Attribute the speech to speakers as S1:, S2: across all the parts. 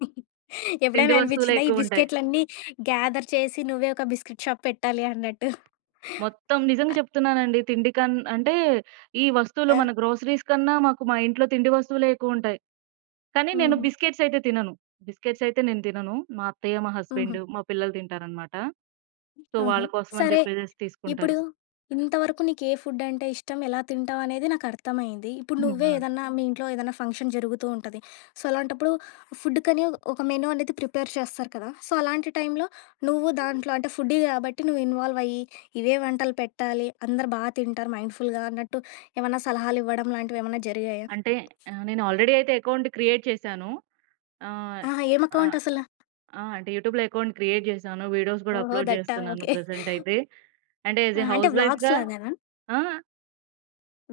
S1: తిండి
S2: ఎప్పుడేనా అనిపించిందా, ఈ
S1: వస్తువులెక్కువుంటాయి.
S2: బిస్కెట్లన్నీ గ్యాదర్ చేసి, నువ్వే ఒక బిస్కెట్ షాప్ పెట్టాలి అన్నట్టు?
S1: మొత్తం నిజంగ
S2: అ
S1: చెప్తున్నానండి. తిండికన్ అంటే, ఈ వస్తువులు
S2: ఆ!
S1: మన గ్రోసరీస్ కన్నా మాకు మా ఇంట్లో తిండి వస్తువులే ఎక్కువుంటాయి. కానీ, నేను
S2: హుహు.
S1: బిస్కెట్స్ ఐతే తినను. బిస్కెట్స్ ఐతే నేను తినను. మా అత్తయ్య మా
S2: హుహు.
S1: హస్బెండు మా పిల్లలు తింటారనమాట. సో,
S2: ఆహా!
S1: వాళ్ళ కోసం అని
S2: సరే.
S1: చెప్పేసేసి
S2: ఇప్పుడు
S1: తీసుకుంటారు.
S2: ఇంతవరకు నీకే ఫుడ్ అంటే ఇష్టం, ఎలా తింటావనేది నాకర్థమైంది. ఇప్పుడు
S1: హ్మ్.
S2: నువ్వే
S1: ఆ!
S2: ఏదన్నా మీ ఇంట్లో ఏదేనా ఫంక్షన్ జరుగుతూ ఉంటది. సో, అలాంటప్పుడు ఫుడ్‌కని ఒ ఒక మెనూ అనేది ప్రిపేర్ చేస్తారు కదా! సో, అలాంటి టైంలో, నువ్వు దాంట్లో అంటే ఫుడ్డీ కాబట్టి, నువ్వు ఇన్‌వాల్వ్ అయి, ఇవే వంటలు పెట్టాలి. అందరూ బా తింటారు మైండ్‌ఫుల్‌గా అన్నట్టు, ఏమన్నా సలహాలివ్వడంలాంటివేమన్నా జరిగాయా?
S1: అంటే ఆహ్, నేను ఆల్‌రెడీ అయితే ఎకౌంట్ క్రియేట్ చేశాను. ఆ!
S2: ఆహా!
S1: ఆహ్,
S2: ఏమకౌంట్ అసల?
S1: ఆ! అంటే, యూట్యూబ్‌లో ఎకౌంట్ క్రియేట్ చేశాను, వీడియోస్ కూడా
S2: ఓహో!
S1: అప్‌లోడ్
S2: దట్టా?
S1: చేస్తున్నాను
S2: ఓకే.
S1: ప్రజెంటైతే. అంటే యాజ్
S2: ఆ!
S1: ఎ
S2: అంటే,
S1: హౌస్
S2: వ్లాగ్స్‌
S1: వైఫ్‌గా
S2: లాగానా?
S1: ఆ!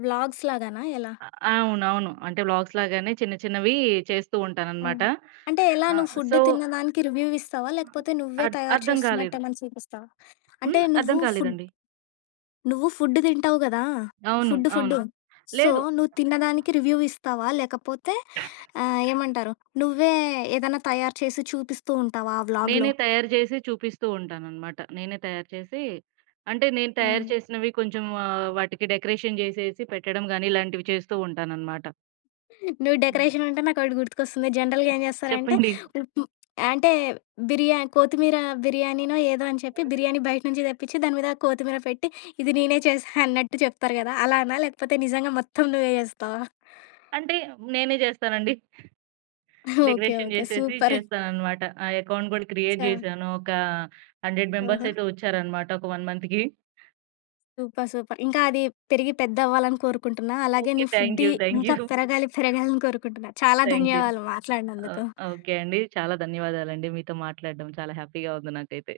S2: వ్లాగ్స్‌ లాగానా? ఎలా?
S1: అవునవును. అంటే వ్లాగ్స్‌ లాగానే చిన్న చిన్నవీ చేస్తూ
S2: ఆ!
S1: ఉంటాననమాట.
S2: అంటే ఎలా?
S1: ఆహ్,
S2: నువ్వు ఫుడ్
S1: సో
S2: తిన్నదానికి రివ్యూ వ్ ఇస్తావా? లేకపోతే నువ్వే
S1: అడ్
S2: తయారు
S1: అర్థం కాలేదు.
S2: చేస్తున్నట్టేమనా చూపిస్తావా? అంటే
S1: హ్మ్.
S2: నువ్వు ఫుడ్
S1: అర్థంకాలేదండి.
S2: నువ్వు ఫుడ్ తింటావు కదా!
S1: అవును,
S2: ఫుడ్డు
S1: అవును.
S2: ఫుడ్డు! సో,
S1: లేదు.
S2: నువ్వు తిన్నదానికి రివ్యూ ఇస్తావా? లేకపోతే ఆహ్, ఏమంటారు! నువ్వే ఏదేనా తయారు చేసి చూపిస్తూ ఉంటావా ఆ వ్లాగ్‌లో?
S1: నేనే తయారు చేసి చూపిస్తూ ఉంటాననమాట. నేనే తయారు చేసి అంటే నేను తయారు
S2: ఆ!
S1: చేసినవి కొంచెం ఆహ్, వాటికి డెకరేషన్ జేసేసి పెట్టడం గానీ, ఇలాంటివి చేస్తూ ఉంటాననమాట.
S2: నువ్వు
S1: హ్మ్.
S2: డెకరేషనంటే నాకొకటి గుర్తుకొస్తుంది. జనరల్‌గా ఏం చేస్తారంటే,
S1: చెప్పండి.
S2: అంటే బిర్యానీ, కోత్తిమీర బిర్యానీనో ఏదో అని చెప్పి బిర్యానీ బయట నుంచి తెప్పించి, దాని మీద కోతిమీర పెట్టి, ఇది నీనే చేశా అన్నట్టు చెప్తారు కదా! అలానా? లేకపోతే నిజంగా మొత్తం నువ్వే చేస్తావా?
S1: అంటే, నేనే చేస్తానండి.
S2: ఓకే.
S1: Decoration
S2: okay.
S1: జేసేసి
S2: సూపర్!
S1: చేస్తాననమాట. ఆ ఎకౌంట్ కూడా క్రియేట్
S2: ఛ!
S1: జేశాను, ఒక 100 మెంబర్స్
S2: ఓహో!
S1: ఐతే వచ్చారనమాట ఒక 1 మంత్‌కి.
S2: Super, super! ఇంకా అది పెరిగి పెద్దవ్వాలని కోరుకుంటున్నా. అలాగే
S1: ఓకే.
S2: నీ ఫుడ్డి
S1: థాంక్యూ. థాంక్యూ.
S2: ఇంకా పెరగాలి, పెరగాలని కోరుకుంటున్నా. చాలా
S1: థాంక్యూ.
S2: ధన్యవాదాలు
S1: ఆహ్,
S2: మాట్లాడినందుకు.
S1: ఆహ్, ఓకే అండి. చాలా ధన్యవాదాలండి. మీతో మాట్లాడడం చాలా హ్యాపీగా ఉంది నాకైతే.